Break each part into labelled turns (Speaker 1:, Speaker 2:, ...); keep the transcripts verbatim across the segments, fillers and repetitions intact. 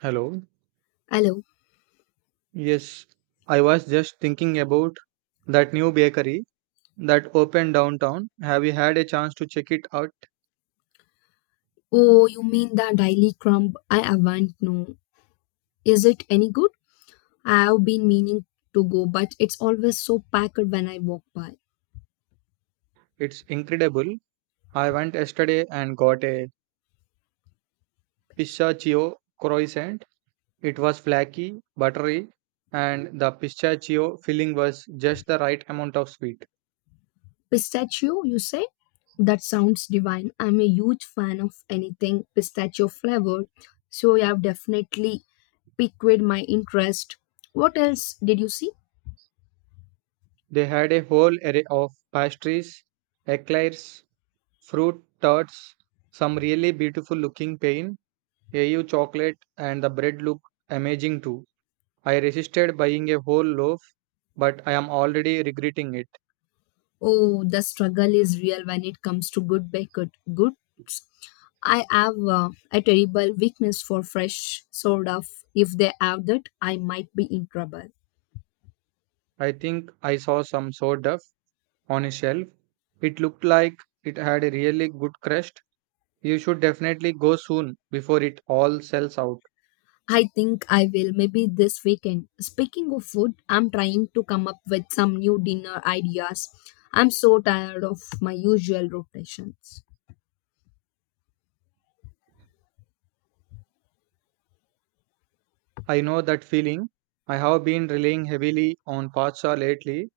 Speaker 1: Hello.
Speaker 2: Hello.
Speaker 1: Yes, I was just thinking about that new bakery that opened downtown. Have you had a chance to check it out?
Speaker 2: Oh, you mean the Daily Crumb? I haven't, no. Is it any good? I have been meaning to go, but it's always so packed when I walk by.
Speaker 1: It's incredible. I went yesterday and got a pistachio croissant. It was flaky, buttery, and the pistachio filling was just the right amount of sweet.
Speaker 2: Pistachio, you say? That sounds divine. I'm a huge fan of anything pistachio flavored, so you have definitely piqued my interest. What else did you see?
Speaker 1: They had a whole array of pastries, eclairs, fruit tarts, some really beautiful looking pain AU chocolate and the bread look amazing too. I resisted buying a whole loaf, but I am already regretting it.
Speaker 2: Oh, the struggle is real when it comes to good baked good. I have uh, a terrible weakness for fresh soda. If they have that, I might be in trouble.
Speaker 1: I think I saw some sourdough on a shelf. It looked like it had a really good crust. You should definitely go soon before it all sells out.
Speaker 2: I think I will, maybe this weekend. Speaking of food, I'm trying to come up with some new dinner ideas. I'm so tired of my usual rotations.
Speaker 1: I know that feeling. I have been relying heavily on pasta lately.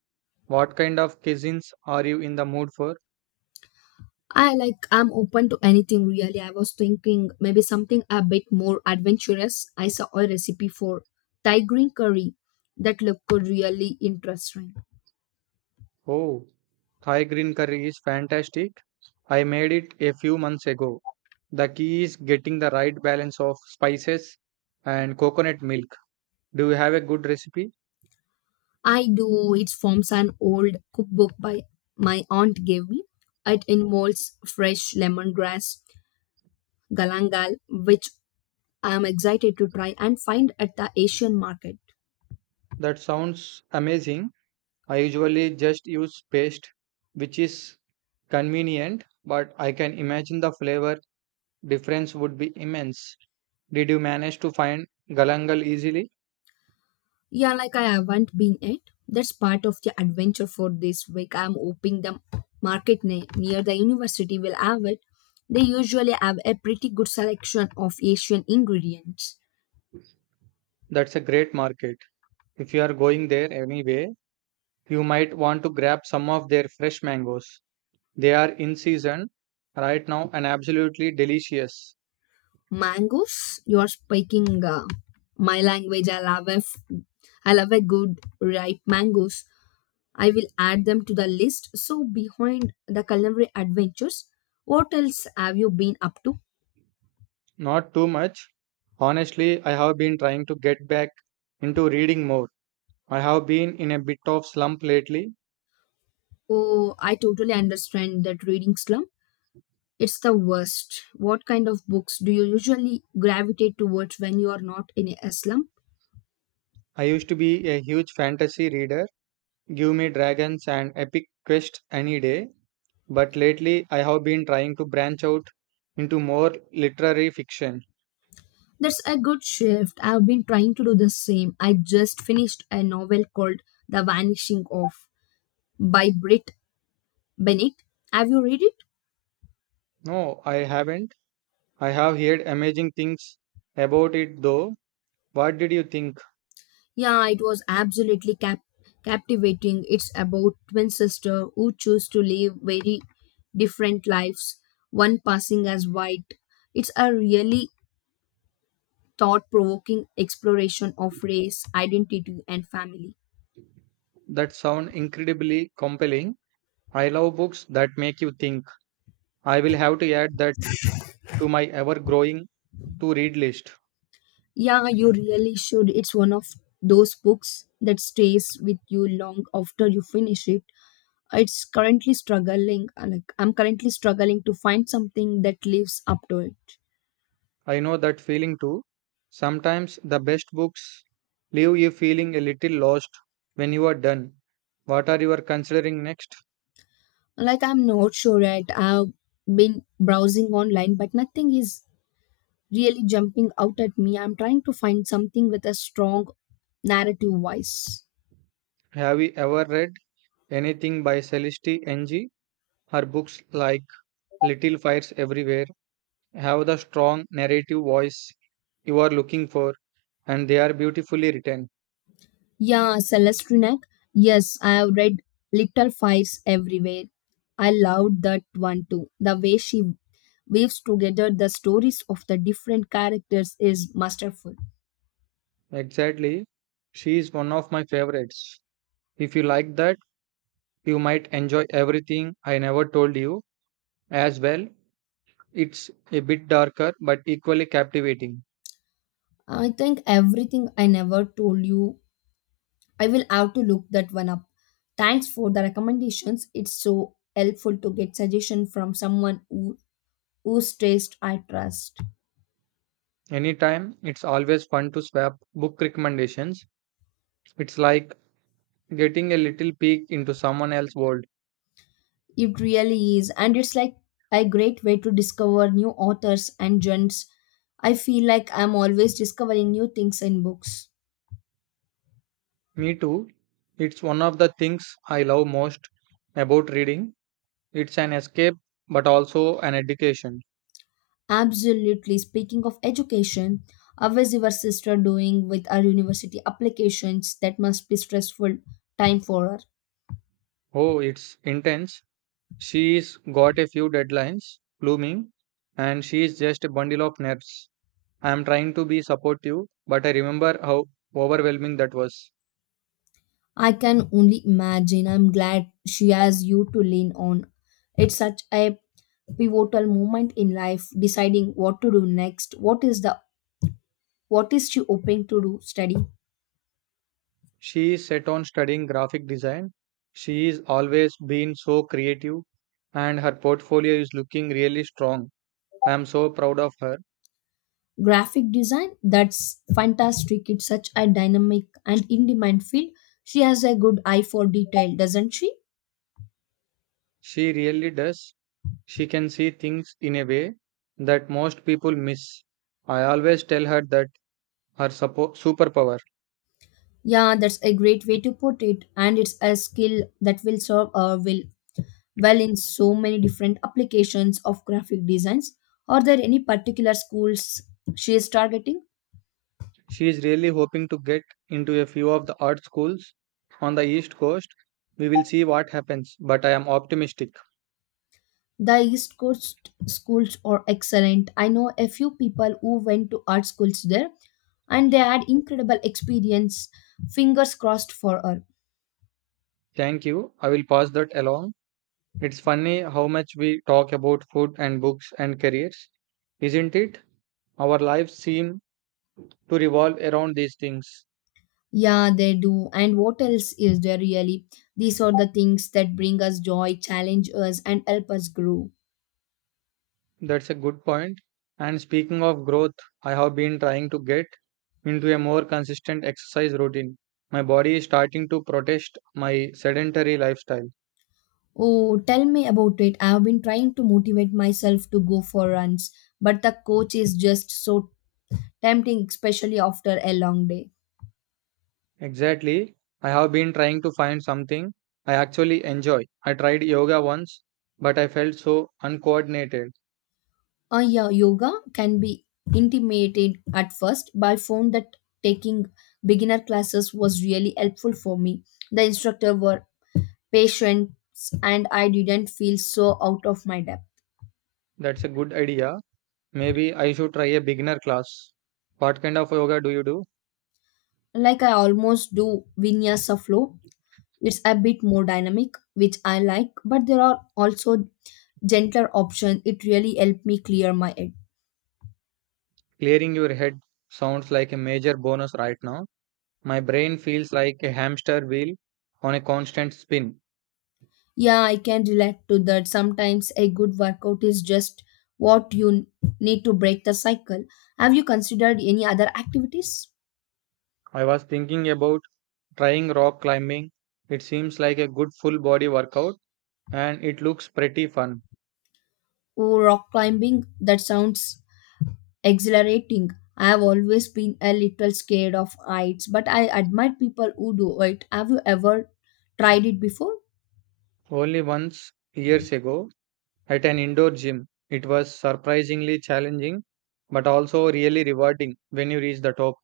Speaker 1: What kind of cuisines are you in the mood for?
Speaker 2: I like I'm open to anything really. I was thinking maybe something a bit more adventurous. I saw a recipe for Thai green curry that looked really interesting.
Speaker 1: Oh, Thai green curry is fantastic. I made it a few months ago. The key is getting the right balance of spices and coconut milk. Do you have a good recipe?
Speaker 2: I do. It forms an old cookbook by my aunt gave me. It involves fresh lemongrass, galangal, which I am excited to try and find at the Asian market.
Speaker 1: That sounds amazing. I usually just use paste, which is convenient, but I can imagine the flavor difference would be immense. Did you manage to find Galangal easily?
Speaker 2: Yeah, like I haven't been yet. That's part of the adventure for this week. I'm hoping the market ne- near the university will have it. They usually have a pretty good selection of Asian ingredients.
Speaker 1: That's a great market. If you are going there anyway, you might want to grab some of their fresh mangoes. They are in season right now and absolutely delicious.
Speaker 2: Mangoes, you are speaking uh, my language. I love a, f- I love a good ripe mangoes. I will add them to the list. So behind the culinary adventures, what else have you been up to?
Speaker 1: Not too much. Honestly, I have been trying to get back into reading more. I have been in a bit of slump lately.
Speaker 2: Oh, I totally understand that reading slum. It's the worst. What kind of books do you usually gravitate towards when you are not in a slum?
Speaker 1: I used to be a huge fantasy reader. Give me dragons and epic quests any day. But lately, I have been trying to branch out into more literary fiction.
Speaker 2: That's a good shift. I've been trying to do the same. I just finished a novel called The Vanishing of by Brit Bennett. Have you read it?
Speaker 1: No, I haven't. I have heard amazing things about it though. What did you think?
Speaker 2: Yeah, it was absolutely cap- captivating. It's about twin sisters who choose to live very different lives, one passing as white. It's a really thought-provoking exploration of race, identity, and family.
Speaker 1: That sound incredibly compelling. I love books that make you think. I will have to add that to my ever growing to read list.
Speaker 2: Yeah, you really should. It's one of those books that stays with you long after you finish it. It's currently struggling, uh, like I'm currently struggling to find something that lives up to it.
Speaker 1: I know that feeling too. Sometimes the best books leave you feeling a little lost when you are done. What are you considering next?
Speaker 2: Like I'm not sure yet. I've been browsing online, but nothing is really jumping out at me. I'm trying to find something with a strong narrative voice.
Speaker 1: Have you ever read anything by Celeste N G? Her books like Little Fires Everywhere have the strong narrative voice you are looking for and they are beautifully written.
Speaker 2: Yeah, Celestrinek. Yes, I have read Little Fires Everywhere. I loved that one too. The way she weaves together the stories of the different characters is masterful.
Speaker 1: Exactly. She is one of my favorites. If you like that, you might enjoy everything I never told you. As well. It's a bit darker but equally captivating.
Speaker 2: I think Everything I Never Told You, I will have to look that one up. Thanks for the recommendations. It's so helpful to get suggestion from someone who whose taste I trust.
Speaker 1: Anytime, it's always fun to swap book recommendations. It's like getting a little peek into someone else's world.
Speaker 2: It really is, and it's like a great way to discover new authors and genres. I feel like I'm always discovering new things in books.
Speaker 1: Me too. It's one of the things I love most about reading. It's an escape but also an education.
Speaker 2: Absolutely. Speaking of education, how is your sister doing with her university applications? That must be stressful time for her.
Speaker 1: Oh, it's intense. She's got a few deadlines looming and she's just a bundle of nerves. I am trying to be supportive, but I remember how overwhelming that was.
Speaker 2: I can only imagine. I'm glad she has you to lean on. It's such a pivotal moment in life, deciding what to do next. What is the what is she hoping to do? Study
Speaker 1: She is set on studying graphic design. She is always been so creative and her portfolio is looking really strong. I am so proud of her.
Speaker 2: graphic design. That's fantastic. It's such a dynamic and in-demand field. She has a good eye for detail, doesn't she?
Speaker 1: She really does. She can see things in a way that most people miss. I always tell her that her suppo- superpower.
Speaker 2: Yeah, that's a great way to put it, and it's a skill that will serve her well well in so many different applications of graphic designs? Are there any particular schools she is targeting?
Speaker 1: She is really hoping to get into a few of the art schools on the East Coast. We will see what happens, but I am optimistic.
Speaker 2: The East Coast schools are excellent. I know a few people who went to art schools there and they had incredible experience. Fingers crossed for her.
Speaker 1: Thank you. I will pass that along. It's funny how much we talk about food and books and careers, isn't it? Our lives seem to revolve around these things.
Speaker 2: Yeah, they do. And what else is there really? These are the things that bring us joy, challenge us, and help us grow.
Speaker 1: That's a good point. And speaking of growth, I have been trying to get into a more consistent exercise routine. My body is starting to protest my sedentary lifestyle.
Speaker 2: Oh, tell me about it. I have been trying to motivate myself to go for runs, but the coach is just so tempting, especially after a long day.
Speaker 1: Exactly. I have been trying to find something I actually enjoy. I tried yoga once, but I felt so uncoordinated.
Speaker 2: Uh, yeah, yoga can be intimidated at first, but I found that taking beginner classes was really helpful for me. The instructor were patient and I didn't feel so out of my depth.
Speaker 1: That's a good idea. Maybe I should try a beginner class. What kind of yoga do you do?
Speaker 2: Like I almost do vinyasa flow. It's a bit more dynamic, which I like, but there are also gentler option, it really helped me clear my head.
Speaker 1: Clearing your head sounds like a major bonus right now. My brain feels like a hamster wheel on a constant spin.
Speaker 2: Yeah, I can relate to that. Sometimes a good workout is just what you need to break the cycle. Have you considered any other activities?
Speaker 1: I was thinking about trying rock climbing. It seems like a good full body workout and it looks pretty fun.
Speaker 2: Oh, rock climbing, that sounds exhilarating. I have always been a little scared of heights, but I admire people who do it. Have you ever tried it before?
Speaker 1: Only once years ago at an indoor gym, it was surprisingly challenging but also really rewarding when you reach the top.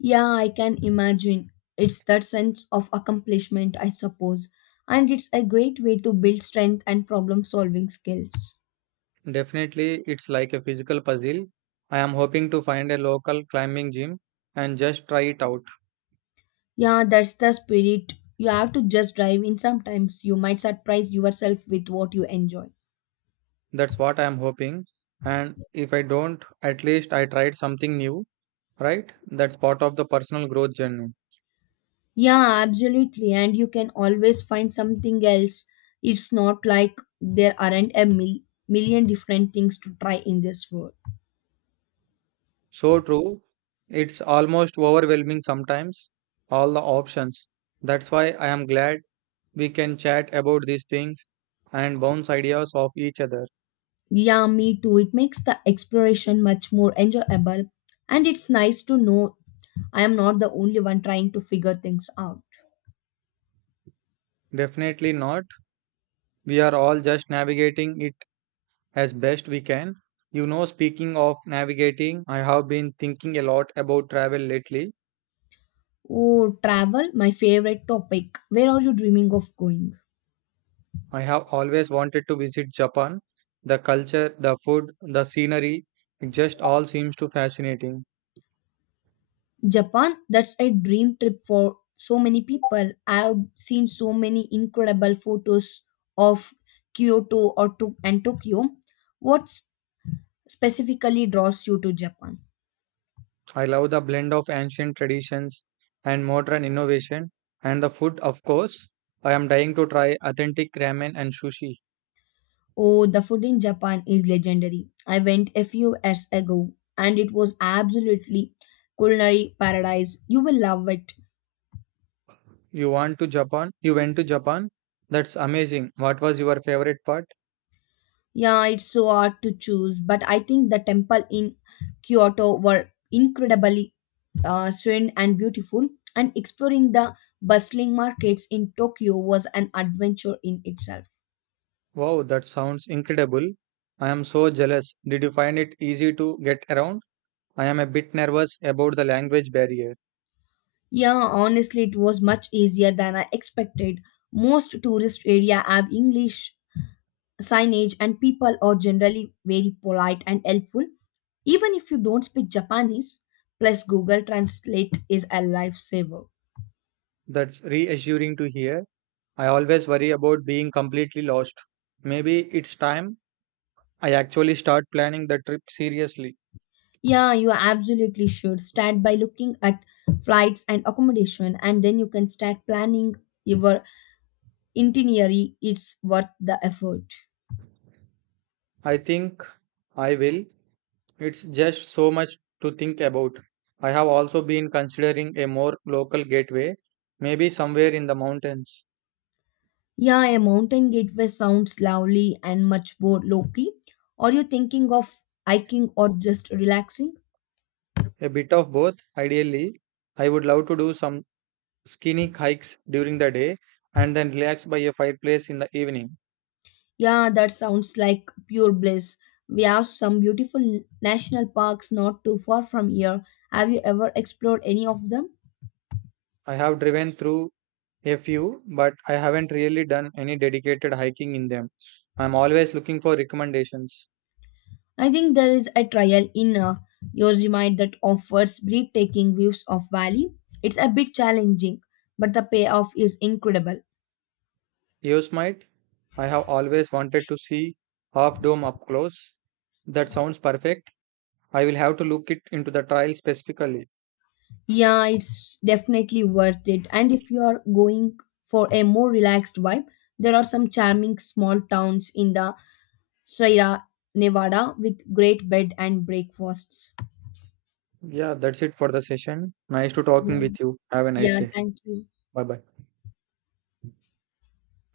Speaker 2: Yeah, I can imagine. It's that sense of accomplishment, I suppose. And it's a great way to build strength and problem solving skills.
Speaker 1: Definitely, it's like a physical puzzle. I am hoping to find a local climbing gym and just try it out.
Speaker 2: Yeah, that's the spirit. You have to just dive in sometimes. You might surprise yourself with what you enjoy.
Speaker 1: That's what I am hoping. And if I don't, at least I tried something new, right? That's part of the personal growth journey.
Speaker 2: Yeah, absolutely. And you can always find something else. It's not like there aren't a mil- million different things to try in this world.
Speaker 1: So true. It's almost overwhelming sometimes, all the options. That's why I am glad we can chat about these things and bounce ideas off each other.
Speaker 2: Yeah, me too. It makes the exploration much more enjoyable. And it's nice to know I am not the only one trying to figure things out.
Speaker 1: Definitely not. We are all just navigating it as best we can. You know, speaking of navigating, I have been thinking a lot about travel lately.
Speaker 2: Oh, travel, my favorite topic. Where are you dreaming of going?
Speaker 1: I have always wanted to visit Japan. The culture, the food, the scenery, it just all seems too fascinating.
Speaker 2: Japan, that's a dream trip for so many people. I've seen so many incredible photos of Kyoto or to- and Tokyo. What specifically draws you to Japan?
Speaker 1: I love the blend of ancient traditions and modern innovation, and the food, of course. I am dying to try authentic ramen and sushi.
Speaker 2: Oh, the food in Japan is legendary. I went a few years ago and it was absolutely culinary paradise. You will love it.
Speaker 1: You want to Japan? You went to Japan? That's amazing. What was your favorite part?
Speaker 2: Yeah, it's so hard to choose, but I think the temple in Kyoto were incredibly uh, serene and beautiful, and exploring the bustling markets in Tokyo was an adventure in itself.
Speaker 1: Wow, that sounds incredible. I am so jealous. Did you find it easy to get around? I am a bit nervous about the language barrier.
Speaker 2: Yeah, honestly, it was much easier than I expected. Most tourist area have English signage, and people are generally very polite and helpful, even if you don't speak Japanese. Plus, Google Translate is a lifesaver.
Speaker 1: That's reassuring to hear. I always worry about being completely lost. Maybe it's time I actually start planning the trip seriously.
Speaker 2: Yeah, you absolutely should. Start by looking at flights and accommodation, and then you can start planning your itinerary. It's worth the effort.
Speaker 1: I think I will. It's just so much to think about. I have also been considering a more local gateway, maybe somewhere in the mountains.
Speaker 2: Yeah, a mountain gateway sounds lovely and much more low key. Are you thinking of hiking or just relaxing?
Speaker 1: A bit of both, ideally. I would love to do some skinny hikes during the day, and then relax by a fireplace in the evening.
Speaker 2: Yeah, that sounds like pure bliss. We have some beautiful national parks not too far from here. Have you ever explored any of them?
Speaker 1: I have driven through a few, but I haven't really done any dedicated hiking in them. I'm always looking for recommendations.
Speaker 2: I think there is a trial in uh, Yosemite that offers breathtaking views of valley. It's a bit challenging, but the payoff is incredible.
Speaker 1: Yosemite, I have always wanted to see Half Dome up close. That sounds perfect. I will have to look it into the trail specifically.
Speaker 2: Yeah, it's definitely worth it. And if you are going for a more relaxed vibe, there are some charming small towns in the Sierra Nevada with great bed and breakfasts.
Speaker 1: Yeah, that's it for the session. Nice to talking
Speaker 2: Yeah,
Speaker 1: with you. Have a nice
Speaker 2: yeah
Speaker 1: day.
Speaker 2: thank you.
Speaker 1: Bye bye.